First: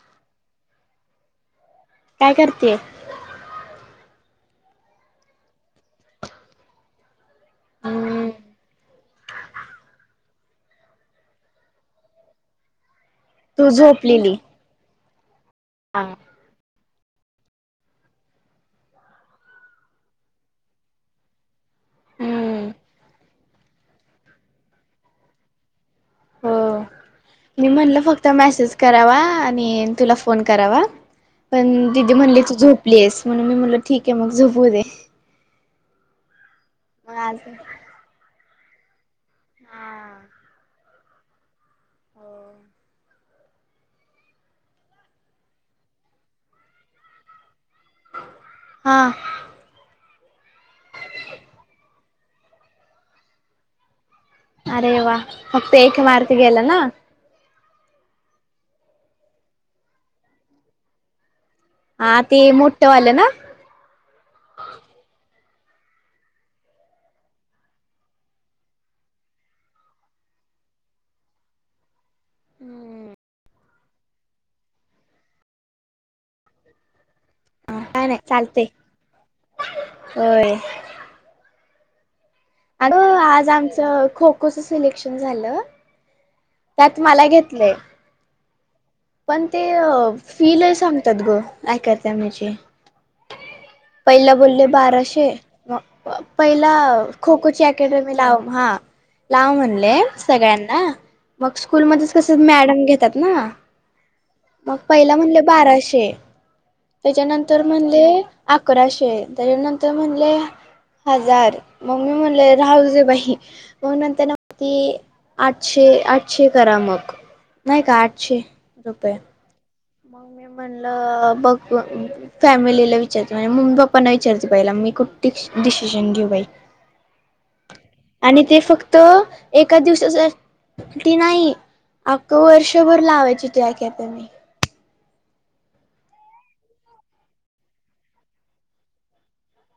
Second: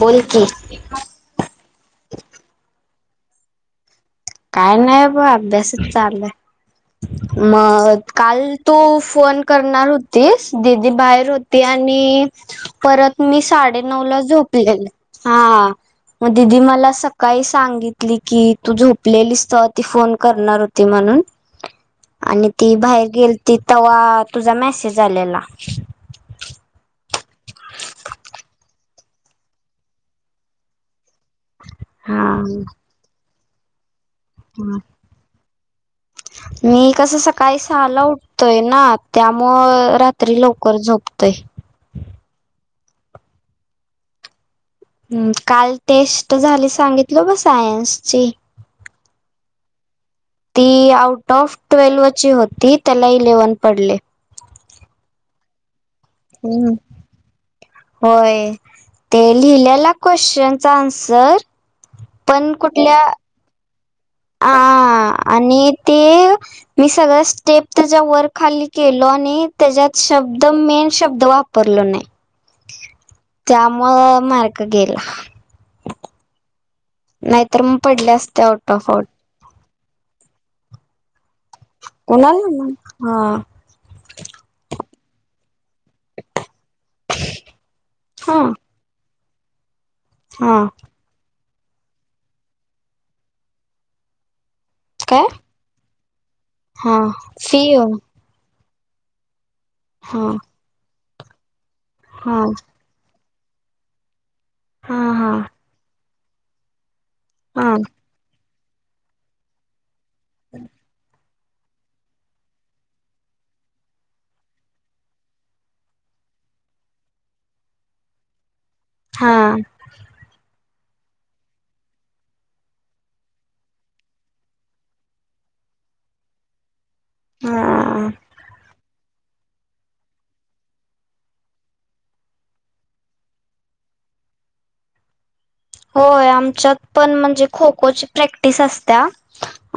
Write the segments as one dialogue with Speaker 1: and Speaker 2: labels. Speaker 1: बोलकी
Speaker 2: काय करतेय?
Speaker 1: काही नाही ब अभ्यासच चालु आहे. मग
Speaker 2: हम्म
Speaker 1: काल तू फोन करणार होतीस दिदी बाहेर होती आणि परत मी
Speaker 2: तू
Speaker 1: साडे नऊ ला
Speaker 2: झोपलेली.
Speaker 1: झोपलेले
Speaker 2: हा
Speaker 1: हां. दिदी मला सकाळी सांगितली की तु झोप झोपलेलीस तवा ती फोन करणार होती म्हणून आणि
Speaker 2: हम्म
Speaker 1: ती बाहेर गेलती तव्हा तुझा मेसेज आलेला
Speaker 2: हो. मी म्हणलं फक्त मेसेज करावा आणि तुला फोन करावा पण दिदी
Speaker 1: हा
Speaker 2: म्हणली तू झोपलेस म्हणून मी म्हंटल ठीक आहे मग झोपू दे‌.
Speaker 1: मी
Speaker 2: मग
Speaker 1: कसं
Speaker 2: आज
Speaker 1: सकाळी सहाला उठतोय ना त्यामुळं रात्री लवकर झोपतोय.
Speaker 2: हो.
Speaker 1: हं काल टेस्ट झाली सांगितलं का सायन्सची
Speaker 2: हां.
Speaker 1: ती आउट ऑफ ट्वेल्व्हची होती त्याला इलेव्हन पडले.
Speaker 2: अरे वा! फक्त एक मार्क गेला
Speaker 1: हम्म.
Speaker 2: ना.
Speaker 1: होय ते लिहिलेला क्वेश्चनचा आन्सर
Speaker 2: हां ते
Speaker 1: पण कुठल्या
Speaker 2: मोठेवाल ना.
Speaker 1: आ आ आणि ते मी सगळ स्टेप त्याच्या वर खाली केलो आणि त्याच्यात शब्द मेन शब्द वाप परलं नाही
Speaker 2: हम्म.
Speaker 1: त्यामुळ मार्क गेला. नाहीतर म पडले असते आउट ऑफ फोर.
Speaker 2: व्हय.
Speaker 1: [unintelligible]
Speaker 2: आलो,
Speaker 1: हा
Speaker 2: आज आमचं खो खोचं सिलेक्शन झालं. त्यात मला घेतलय.
Speaker 1: हां.
Speaker 2: पण ते फी लय सांगतात ग. काय करताय म्हजे पहिला बोलले
Speaker 1: काय
Speaker 2: बाराशे, पहिला
Speaker 1: हा
Speaker 2: खो
Speaker 1: फी
Speaker 2: खोची अकॅडमी लाव. हां. लाव म्हणले
Speaker 1: हा
Speaker 2: सगळ्यांना, मग स्कूलमध्येच कस
Speaker 1: हा
Speaker 2: मॅडम घेत्यात ना
Speaker 1: हा
Speaker 2: पहिला
Speaker 1: हा
Speaker 2: म्हणले बाराशे, त्याच्यानंतर
Speaker 1: हा
Speaker 2: म्हणले अकराशे, त्याच्या नंतर म्हणले हजार मग मी म्हणले राहू दे बाई मग नंतरन ती आठशे आठशे करा मग, नाही का आठशे [unintelligible]
Speaker 1: हां.
Speaker 2: मी म्हणलं बघ. फॅमिलीला विचारत नाही. मूम्म पप्पाना विचारते पहिला, मी कुठ डिसिजन घेऊ बाई.
Speaker 1: हा
Speaker 2: आणि ते फक्त एका दिवसाच ती नाही. अख्ख वर्षभर लावायची ती अकॅडमी.
Speaker 1: होय आमच्यात पण म्हणजे खो खोची प्रॅक्टिस असत्या,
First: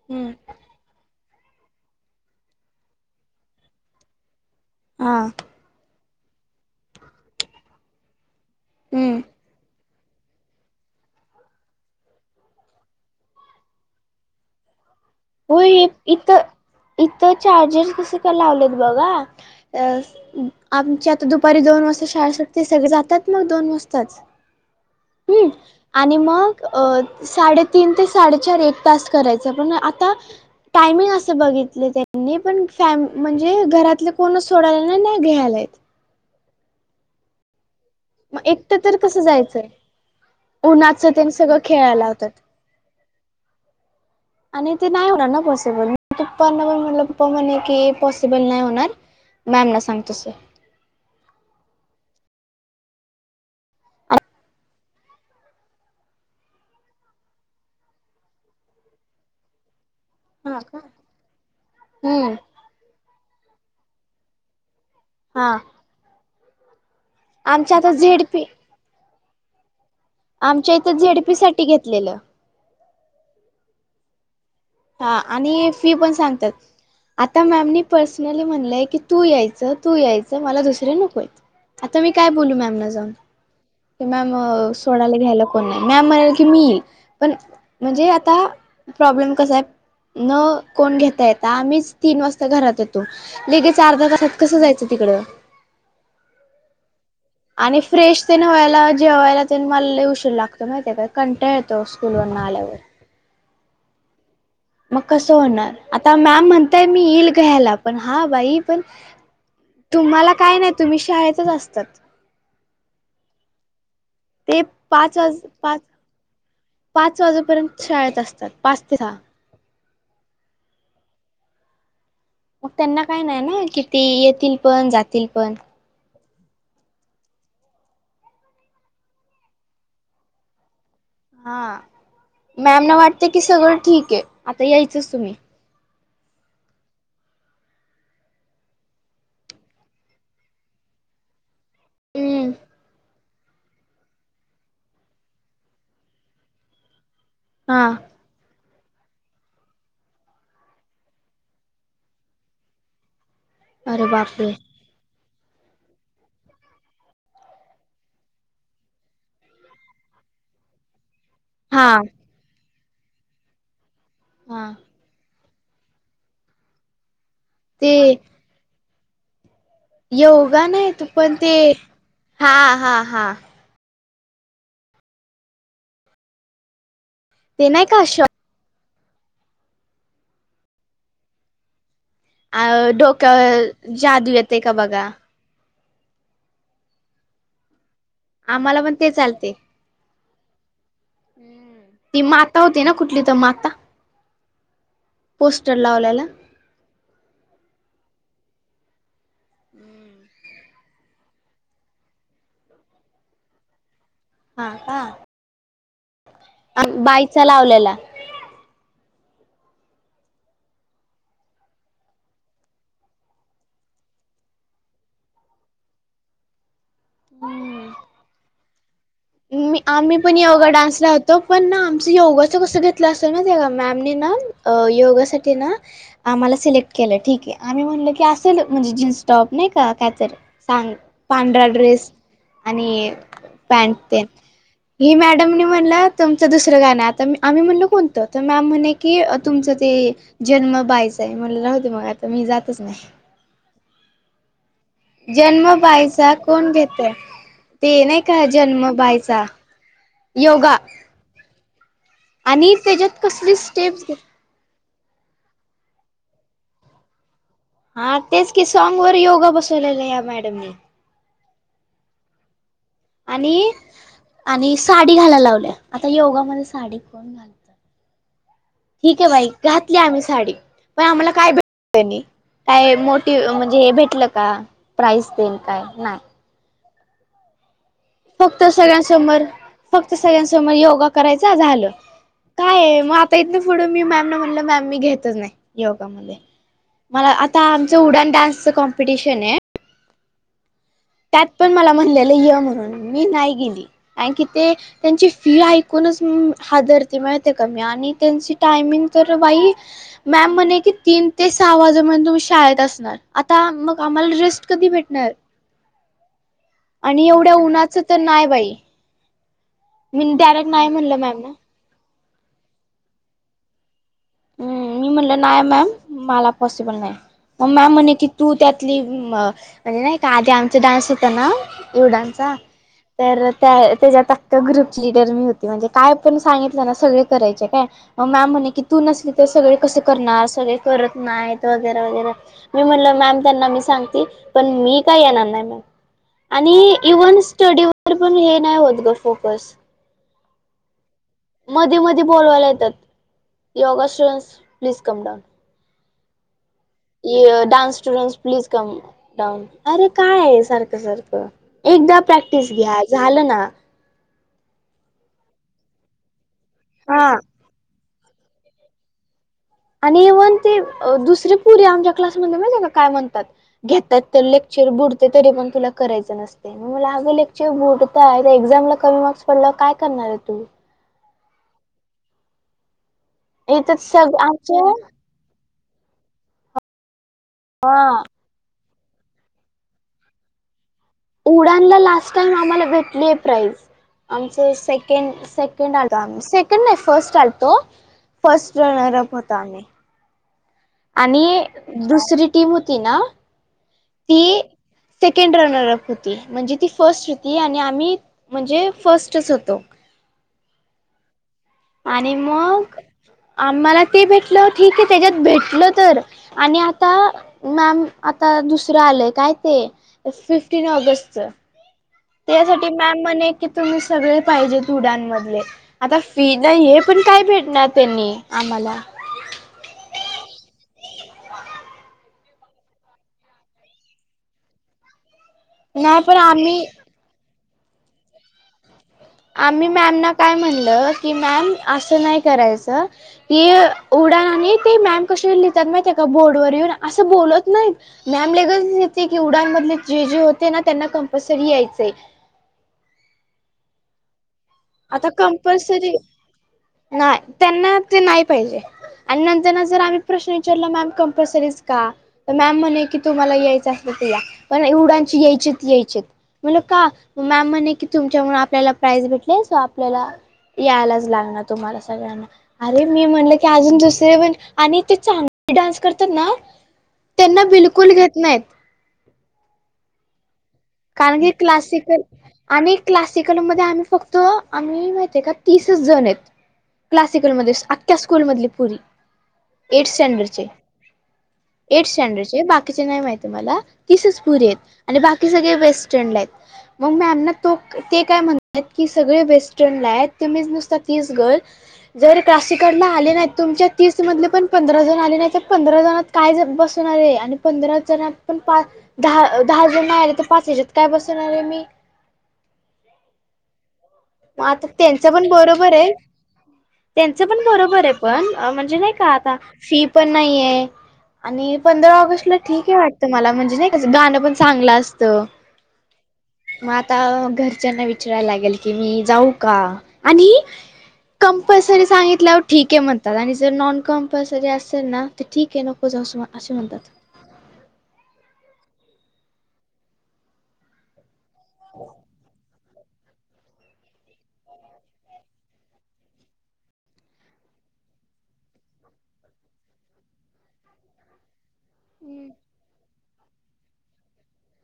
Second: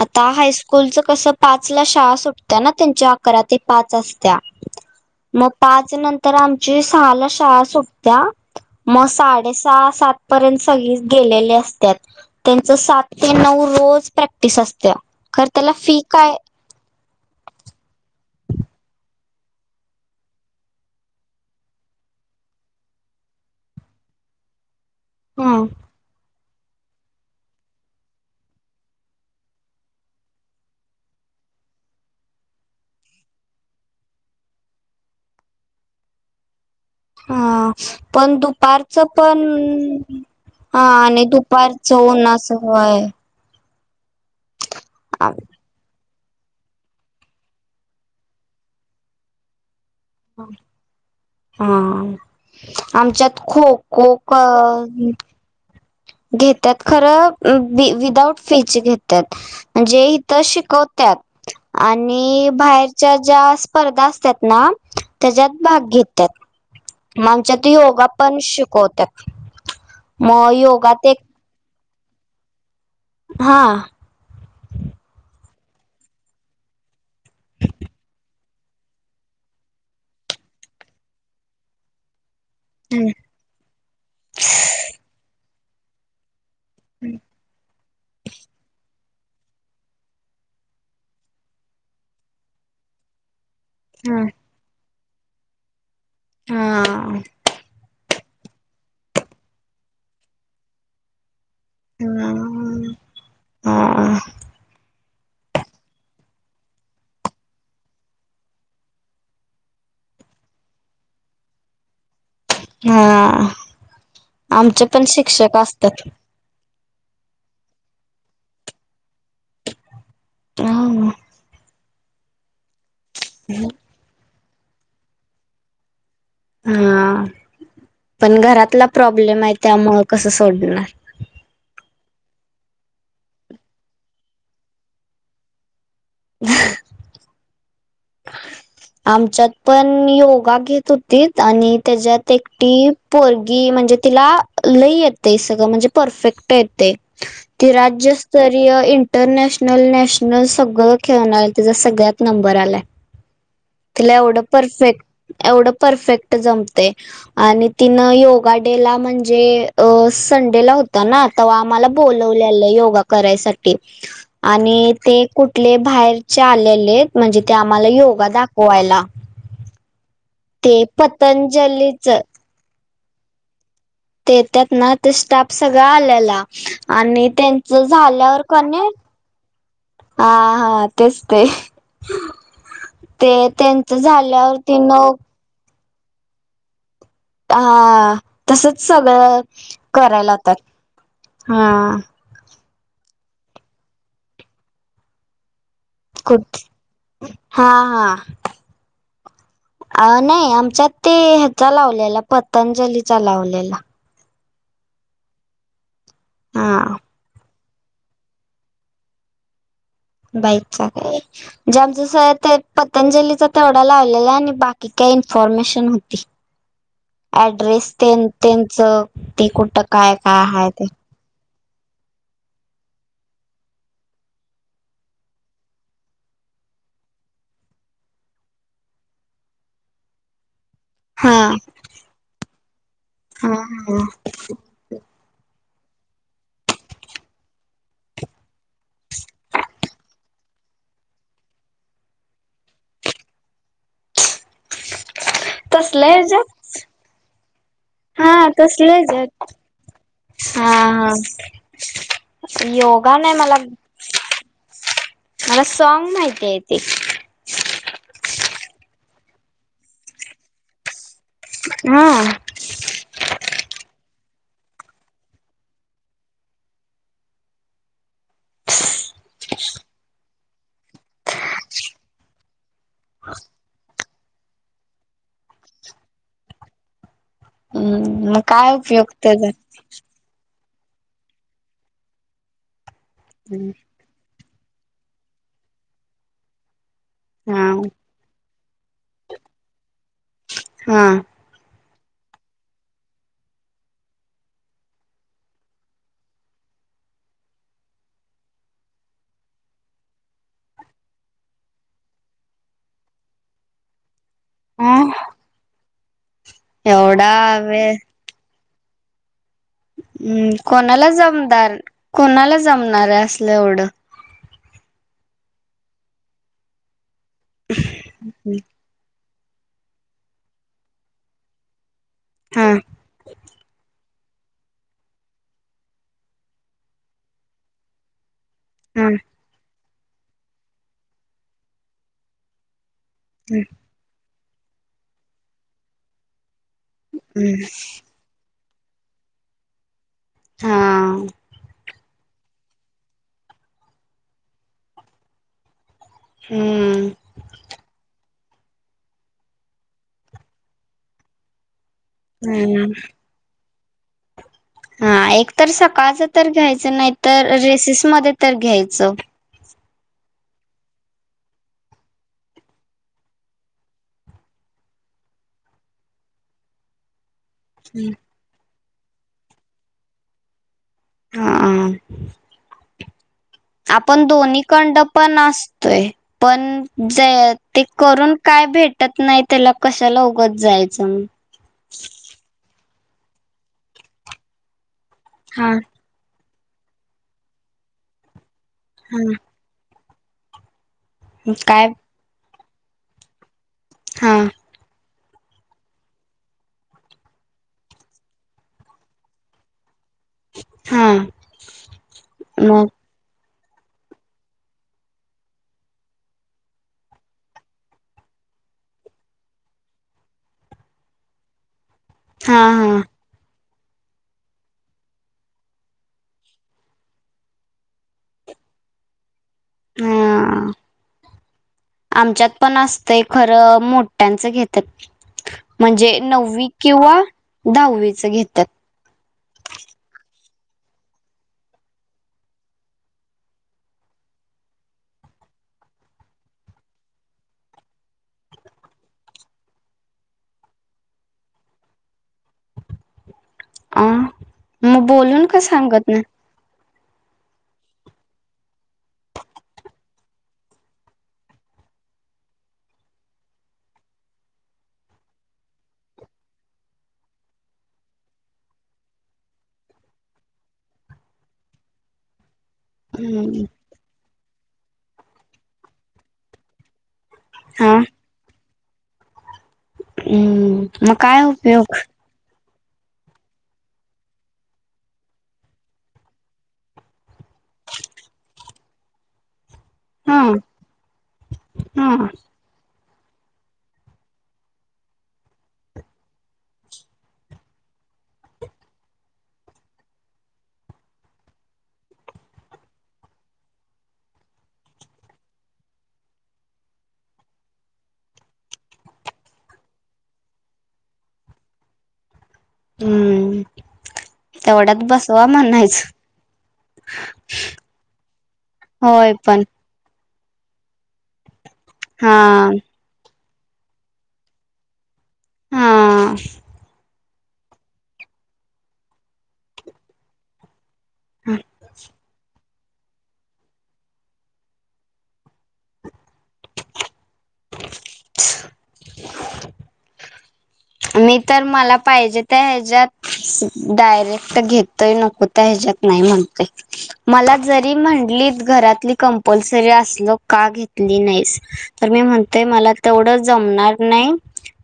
Speaker 1: आता हायस्कू स्कूलचं कसं पाचला शाळा सुटत्या ना त्यांच्या अकरा ते पाच असत्या.
Speaker 2: हा
Speaker 1: मग पाच नंतर आमची सहाला शाळा सुटत्या. मग
Speaker 2: हम्म
Speaker 1: साडे सहा, सात पर्यंत सगळी गेलेले असत्यात, त्यांच सात ते नऊ रोज प्रॅक्टिस असत्या. खर
Speaker 2: हो
Speaker 1: त्याला
Speaker 2: हे
Speaker 1: फी काय
Speaker 2: इथं इथं चार्जर स कसं काय लावलेत बघा अ आमची आता दुपारी दोन वाजता शाळसाठी ते सगळे जातात मग दोन वाजताच हुम्म
Speaker 1: ह
Speaker 2: आणि मग अ साडेतीन ते साडेचार एक तास करायचा पण आता टायमिंग असे बघितले त्यांनी पण फॅम म्हणजे घरातले कोण सोडायला ना नाही घ्यायलात
Speaker 1: हा पण
Speaker 2: मग एकटं तर
Speaker 1: दुपारचं
Speaker 2: कसं
Speaker 1: पण
Speaker 2: जायचंय
Speaker 1: हा
Speaker 2: उन्हाचं
Speaker 1: आणि
Speaker 2: त्यानी सगळं
Speaker 1: दुपार
Speaker 2: खेळायला
Speaker 1: उन्हाच
Speaker 2: लावतात.
Speaker 1: पण असंय
Speaker 2: आणि ते नाही होणार ना पॉसिबल पप्पाना पण म्हटलं पप्पा म्हणे की पॉसिबल नाही होणार मॅम ना सांग तोस
Speaker 1: हा आमच्यात खो खो घेतात खरं विदाउट फीची घेतात म्हणजे तर
Speaker 2: हा का?
Speaker 1: शिकवतात
Speaker 2: हम्म
Speaker 1: आणि बाहेरच्या ज्या स्पर्धा असतात ना त्याच्यात
Speaker 2: हा
Speaker 1: भाग घेतात मग आमच्यात
Speaker 2: आमच्या आता
Speaker 1: योगा पण
Speaker 2: झेडपी
Speaker 1: श शिकवत्यात मग योगा
Speaker 2: जेडीपी साठी घेतलेलं
Speaker 1: हा
Speaker 2: हा आणि फी पण सांगतात आता मॅमनी पर्सनली म्हणलंय की तू यायचं तू यायचं मला दुसरे नकोयच आता मी काय बोलू मॅम मॅ सोडला घ्यायला कोण नाही मॅम म्हणाल की मी येईल
Speaker 1: हम्
Speaker 2: पण म्हणजे आता प्रॉब्लेम कसा आहे न कोण घेता यता आम्हीच तीन वाजता घरात येतो लगे अर्धा
Speaker 1: हा
Speaker 2: तासात कसं जायचं तिकडं
Speaker 1: हा
Speaker 2: आणि फ्रेश तेन व्हायला जेवायला ते मलले उशीर लागतो माहिती का कंटा य तो स्कूलून न आलेवर
Speaker 1: ह
Speaker 2: मग कस होणार आता मॅम म्हणताय मी येईल घ्यायला पण हा बाई पण तुम्हाला काय नाही तुम्ही शाळेतच असतात
Speaker 1: हा
Speaker 2: ते
Speaker 1: आमचे पण
Speaker 2: पाच वाज
Speaker 1: शिक्षक
Speaker 2: पाच
Speaker 1: असतात
Speaker 2: पाच वाजेपर्यंत शाळेत असतात पाच ते सहा
Speaker 1: हा
Speaker 2: मग त्यांना काही नाही ना कि ते येतील पण जातील पण
Speaker 1: हा पण घरातला प्रॉब्लेम आहे त्यामुळ कसं सोडणार
Speaker 2: हा मॅमना वाटते की सगळं ठीक आहे आता यायचंच तुम्ही
Speaker 1: ह आमच्यात पण योगा घेत होती आणि त्याच्यात
Speaker 2: हम्म
Speaker 1: एकटी पोरगी म्हणजे तिला लय येते सगळं म्हणजे परफेक्ट येते ते
Speaker 2: हा
Speaker 1: राज्य स्तरीय इंटरनॅशनल नॅशनल सगळं खेळणार त्याचा सगळ्यात नंबर आलाय
Speaker 2: अरे
Speaker 1: तिला एवढं
Speaker 2: बापरे
Speaker 1: परफेक्ट एवढं परफेक्ट जमतंय आणि तिनं योगा डे ला म्हणजे अ संडेला हो ना तेव्हा आम्हाला
Speaker 2: हा
Speaker 1: बोलवलेलं योगा करायसाठी
Speaker 2: हा
Speaker 1: आणि ते कुठले बाहेरचे आलेलेत म्हणजे ते आम्हाला योगा दाखवायला
Speaker 2: योगा
Speaker 1: ते
Speaker 2: नाही तू पण ते
Speaker 1: पतंजलीच
Speaker 2: हा हा हा
Speaker 1: तेे येतात ना ते स्टाफ सगळा आलेला आणि
Speaker 2: ते
Speaker 1: त्यांच
Speaker 2: नाही का श
Speaker 1: झाल्यावर कनी हा हा तेच ते ते
Speaker 2: डोक्यावर
Speaker 1: त्यांच
Speaker 2: जादू येते का
Speaker 1: झाल्यावरती न
Speaker 2: बघा
Speaker 1: हा तसंच
Speaker 2: आम्हाला पण ते
Speaker 1: सगळं
Speaker 2: चालते
Speaker 1: करायला लावतात हा
Speaker 2: ती माता होती ना कुठली तर माता. पोस्टर लावला.
Speaker 1: हा हा. अ नाही आमच्यात ते ह्याचा लावलेला पतंजली चा लावलेला
Speaker 2: हा का
Speaker 1: हा
Speaker 2: बाईकचा लावलेला.
Speaker 1: बाईचा काय. जे आमचं स पतंजलीचा तेवढा लावलेला आहे आणि बाकी काही इन्फॉर्मेशन होती.
Speaker 2: [unintelligible]
Speaker 1: ऍड्रेस तेन त्यांचं. ते
Speaker 2: मी
Speaker 1: कुठं काय
Speaker 2: आम्ही पण
Speaker 1: काय हाय
Speaker 2: योगा
Speaker 1: ते
Speaker 2: डान्सला ह होत. तो पण ना आमचं योगाचं कसं घेतलं असेल माहितीये का मॅमने ना योगासाठी ना. आम्हाला सिलेक्ट केलं ठीक आहे आम्ही म्हणलं की असेल म्हणजे जीन्स टॉप नाही का कायतरी. सां
Speaker 1: हा
Speaker 2: पांढरा ड्रेस आणि
Speaker 1: हा हा
Speaker 2: पॅंट. हे मॅडमनी म्हणलं तुमचं दुसरं गाणं आता आम्ही म्हणलो कोणतं. तर मॅम म्हणे कि तुमचं ते. जन्म बायचा आहे मला राहते मग आता मी जातच नाही.
Speaker 1: [unintelligible]
Speaker 2: जन्म
Speaker 1: तसल्या
Speaker 2: बाईचा
Speaker 1: हेज्यात
Speaker 2: कोण घेतं ते नाही
Speaker 1: हा
Speaker 2: का जन्म
Speaker 1: तसल्या
Speaker 2: बाईचा.
Speaker 1: हेज्यात हा हा
Speaker 2: आणि
Speaker 1: योगा
Speaker 2: त्याच्यात
Speaker 1: नाही
Speaker 2: कसली
Speaker 1: मला.
Speaker 2: स्टेप्स घेत
Speaker 1: मला सॉंग माहिती आहे ते.
Speaker 2: हा तेच की सॉंग वर योगा बसवलेला या मॅडमने.
Speaker 1: हम.
Speaker 2: आणि आणि साडी घालायला लावली आता योगामध्ये साडी कोण. ठीक आहे बाई घातली आम्ही साडी पण आम्हाला काय भेट त्यांनी. काय मोटिव म्हणजे हे भेटलं का प्राईस येन काय नाही.
Speaker 1: हम.
Speaker 2: फक्त सगळ्यांसमोर. फक्त सगळ्यांसमोर योगा करायचा झालं काय मग आ इथून पुढं मी मॅम ना म्हणलं मॅम मी घेतच नाही योगामध्ये. मला आता
Speaker 1: हा
Speaker 2: आमचं उडान डान्सचं कॉम्पिटिशन आहे.
Speaker 1: हा.
Speaker 2: त्यात पण मला म्हणलेलं ये म्हणून मी नाही गेली आणखी ते. त्यांची फी ऐकूनच हादरते माहितीये का मी आणि त्यांची टायमिंग तर बाई. मॅम म्हणे की तीन ते सहा वाजेपर्यंत तुम्ही शाळेत असणार आता मग. आम्हाला रेस्ट कधी
Speaker 1: हा
Speaker 2: भेटणार. आणि
Speaker 1: एवढा
Speaker 2: एवढ्या
Speaker 1: वेळ
Speaker 2: उन्हाचं तर नाही बाई. मी
Speaker 1: हम्म
Speaker 2: डायरेक्ट नाही
Speaker 1: कोणाला
Speaker 2: म्हणलं मॅम ना
Speaker 1: जमणार कोणाला जमणार आहे असूलं एवढं.
Speaker 2: ह मी म्हणलं नाही मॅम मला पॉसिबल नाही मग मॅम म्हणे की तू त्या. म्हणजे नाही का आधी आमचा डान्स होता ना. योगांचा
Speaker 1: हा
Speaker 2: तर त्या त्याच्यात आता. ग्रुपची लिडर मी होती म्हणजे काय पण सांगितलं ना सगळे करायचे काय मग मॅम म्हणे की तू
Speaker 1: हा
Speaker 2: नस. सग कस करणार सगळे करत नाहीत वगैरे वगरे मी म्हण. मी सांग पण मी का येणार नाही म आणि इव्ह स.
Speaker 1: हम्म
Speaker 2: पण हे नाही होत गं फोकस.
Speaker 1: हा.
Speaker 2: मध्ये मध्ये बोलवायला येतात yoga students please come down.
Speaker 1: हम्म.
Speaker 2: यडान्स स्टूडं्स प्लीज कम. डन अरे काय आहे सारखं सारखं एकदा प्रॅक्टिस
Speaker 1: हम्म
Speaker 2: घ्या झालं ना
Speaker 1: हा एक तर सकाळचं तर घ्यायचं नाही
Speaker 2: हा
Speaker 1: तर रेसिस मध्ये तर घ्यायचं
Speaker 2: आणि इव्हन ते दुसरे पुरी आमच्या क्लासमध्ये माहितीये का काय म्हणतात. घेतात तर लेक्चर बुडते तरी पण तुला करायचं नसते मग मला अगं लेक. बुडतायत एक्झाम ला कमी मार्क्स पडला काय करणार आहे तूम्ही
Speaker 1: हा
Speaker 2: इथं
Speaker 1: आपण
Speaker 2: सग
Speaker 1: दोन्ही
Speaker 2: आमच्या
Speaker 1: कंड पण असतोय पण ज ते
Speaker 2: हा
Speaker 1: करून काय भेटत नाही त्याला कशाला उगाच जायचं मग
Speaker 2: उड लास्ट टाइम आम्हाला भेटली आहे प्राईज आमचे सेकंड
Speaker 1: हा
Speaker 2: सेकंड हो सेकड नाही फर्स्ट आलतो फर्ट रनर अप
Speaker 1: हा.
Speaker 2: होताम आणि
Speaker 1: काय
Speaker 2: दुसरी टीम होती ना
Speaker 1: हा
Speaker 2: ती सेकंड रनर अप होती म्हणजे ती फर्स्ट होती आणि आम्ही म्हणजे फस्टच होतो
Speaker 1: हम्
Speaker 2: आणि मग आम्हाला ते भेटलं ठीक आहे त्याच्यात भेटल तर आणि आता मॅम आता दुसरं आलंय काय ते फिफ्टीन ऑगस्ट
Speaker 1: हा
Speaker 2: त्यासाठी
Speaker 1: हा
Speaker 2: मॅम म्हणे की तुम्ही सगळे पाहिजे ुडांमधले आता फी नाही हे पण काय भेटणार त्यांनी आम्हाला
Speaker 1: हा.
Speaker 2: [unintelligible]
Speaker 1: आमच्यात पण असत खरं मोठ्यांचं घेतात म्हणजे
Speaker 2: नाही पण
Speaker 1: नववी
Speaker 2: आम्ही
Speaker 1: किंवा दहावीच घेतात
Speaker 2: आम्ही मॅमना काय म्हणलं की मॅम असं नाही करायचं त उडाणार आणि ते मॅम कशी लिहितात नाही त्या बोर्डवरर येऊन असं बोलत नाही मॅम ललेगतच येते की उडांमधले जे जे होते ना त्यांना कंपल्सरी यायचंय
Speaker 1: अ मग
Speaker 2: आता
Speaker 1: बोलून का सांगत
Speaker 2: कंपल्सरी
Speaker 1: ना
Speaker 2: नाही त्यांना ते नाही पाहिजे आणि नंतर जर आम्ही प्रश्न विचारला मॅम कंपल्सरीच का तर मॅम म्हणे की तुम्हाला यायचं असल तर या पण एवडांची यायचे यायचे म्हण का मॅम म्हणणे की तुमच्यामुळेून आपल्याला प्राईज भेट सो आपल्याला यायलाच लागणार तुम्हाला सगळ्यांना अरे मी म्हणल
Speaker 1: हम्म
Speaker 2: की अजून दुसरे पण आणि ते चांगले डान्स करतात ना त्यांना
Speaker 1: हा
Speaker 2: बिलकुल घेत नाहीत
Speaker 1: हम्म मग
Speaker 2: कारण
Speaker 1: काय
Speaker 2: की
Speaker 1: उपयोग.
Speaker 2: क्लासिकल आणि क्लासिकलमध्येध्ये आम्ही फक्त आम्ही माहित आहे का तीसच जण आहेत क्लासिकलमध्येध्ये अख्ख्या स्कूलमधली पुरी एथ
Speaker 1: हा
Speaker 2: स्टँडरचे एथ
Speaker 1: हा
Speaker 2: स्टँडरचे बाकी बा नाही माहिती मला तीसच पुरी आहेत आणि बाकी सगळे वेस्टर्न आहेत मग मी आमना तो ते काय म्हणतात की सगळे वेस्टर्न ला आहेत ते मी नुसत तीच गल जर क्लासिकडन आले नाही तुमच्या तीस मधले पण पंधरा जण आले नाही तर पंधरा जण काय बसणार आहे आणि पंधरा जण पण पा दहा दहा जण आले तर पाच ह्याच्यात काय बसवणार आहे मी
Speaker 1: हम्म
Speaker 2: मग आता
Speaker 1: तेवढ्यात
Speaker 2: त्यांच
Speaker 1: बसवा
Speaker 2: पण बरोबर
Speaker 1: म्हणायचं
Speaker 2: आहे. त्यांच पण बरोबर आहे पण म्हणजे नाही का
Speaker 1: होय
Speaker 2: आता
Speaker 1: पण
Speaker 2: फी पण नाहीये आणि पंधरा
Speaker 1: हा
Speaker 2: ऑगस्ट ला ठीक आहे वाट- -त मला म्हणजे नाही कसं गाणं पण चांगलं असतं.
Speaker 1: हा
Speaker 2: मग आता घरच्यांना विचारायला लागेल की मी जाऊ का आणि कंपल्सरी सांगितल्या ठीक आहे म्हणतात आणि जर नॉन कमपलसरी असेल ना तर ठीक आहे नको जाऊ असं असे म्हणतात.
Speaker 1: [unintelligible] मी तर मला पाहिजे त्या ह्याच्यात डायरेक्ट घेतय नको तर ह्याच्यात नाही म्हणतय मला जरी म्हटली घरातली कंपल्सरी असल का घेतली नाहीस तर मी म्हणतेय मला तेवढं जमणार नाही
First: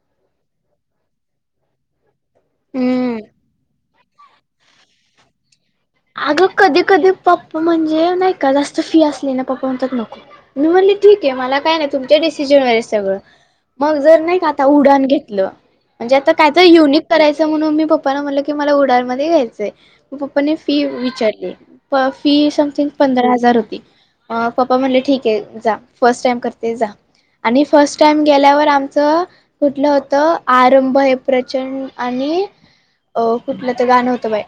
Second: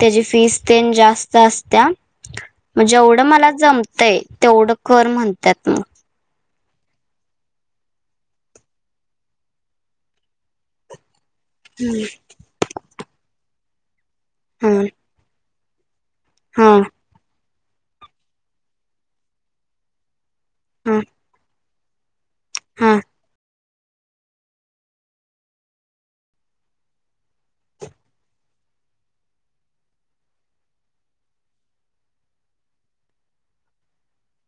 Speaker 1: त्याची फीस तेन जास्त असत्या म्हण
Speaker 2: हम्म
Speaker 1: जेवढं मला जमत ते तेवढं कर म्हणतात मग
Speaker 2: अग कधी कधी पप्पा म्हणजे नाही का जास्त फी असली ना पप्पा म्हणतात नको. मी म्हणले ठीक आहे मला काय नाही तुमच्या डिसिजन वर सगळं मग जर नाही का आता
Speaker 1: हा
Speaker 2: उडाण घेतलं म्हणजे आता काय तर
Speaker 1: हा
Speaker 2: युनिक करायचं म्हणून मी पप्पाना म्हटलं की मला उडाणमध्ये घ्यायचं मग पप्पानी फी
Speaker 1: हा
Speaker 2: विचारली प फी समथिंग
Speaker 1: हा
Speaker 2: पंधरा हजार होती. अ पप्पा म्हणले ठीक आहे जा फर्स्ट टाइम करते जा. आणि फर्स्ट टाइम गेल्यावर आमचं कुठलं होतं आरंभ हे प्रचंड आणि अ कुठलं तर गाणं होतं बाई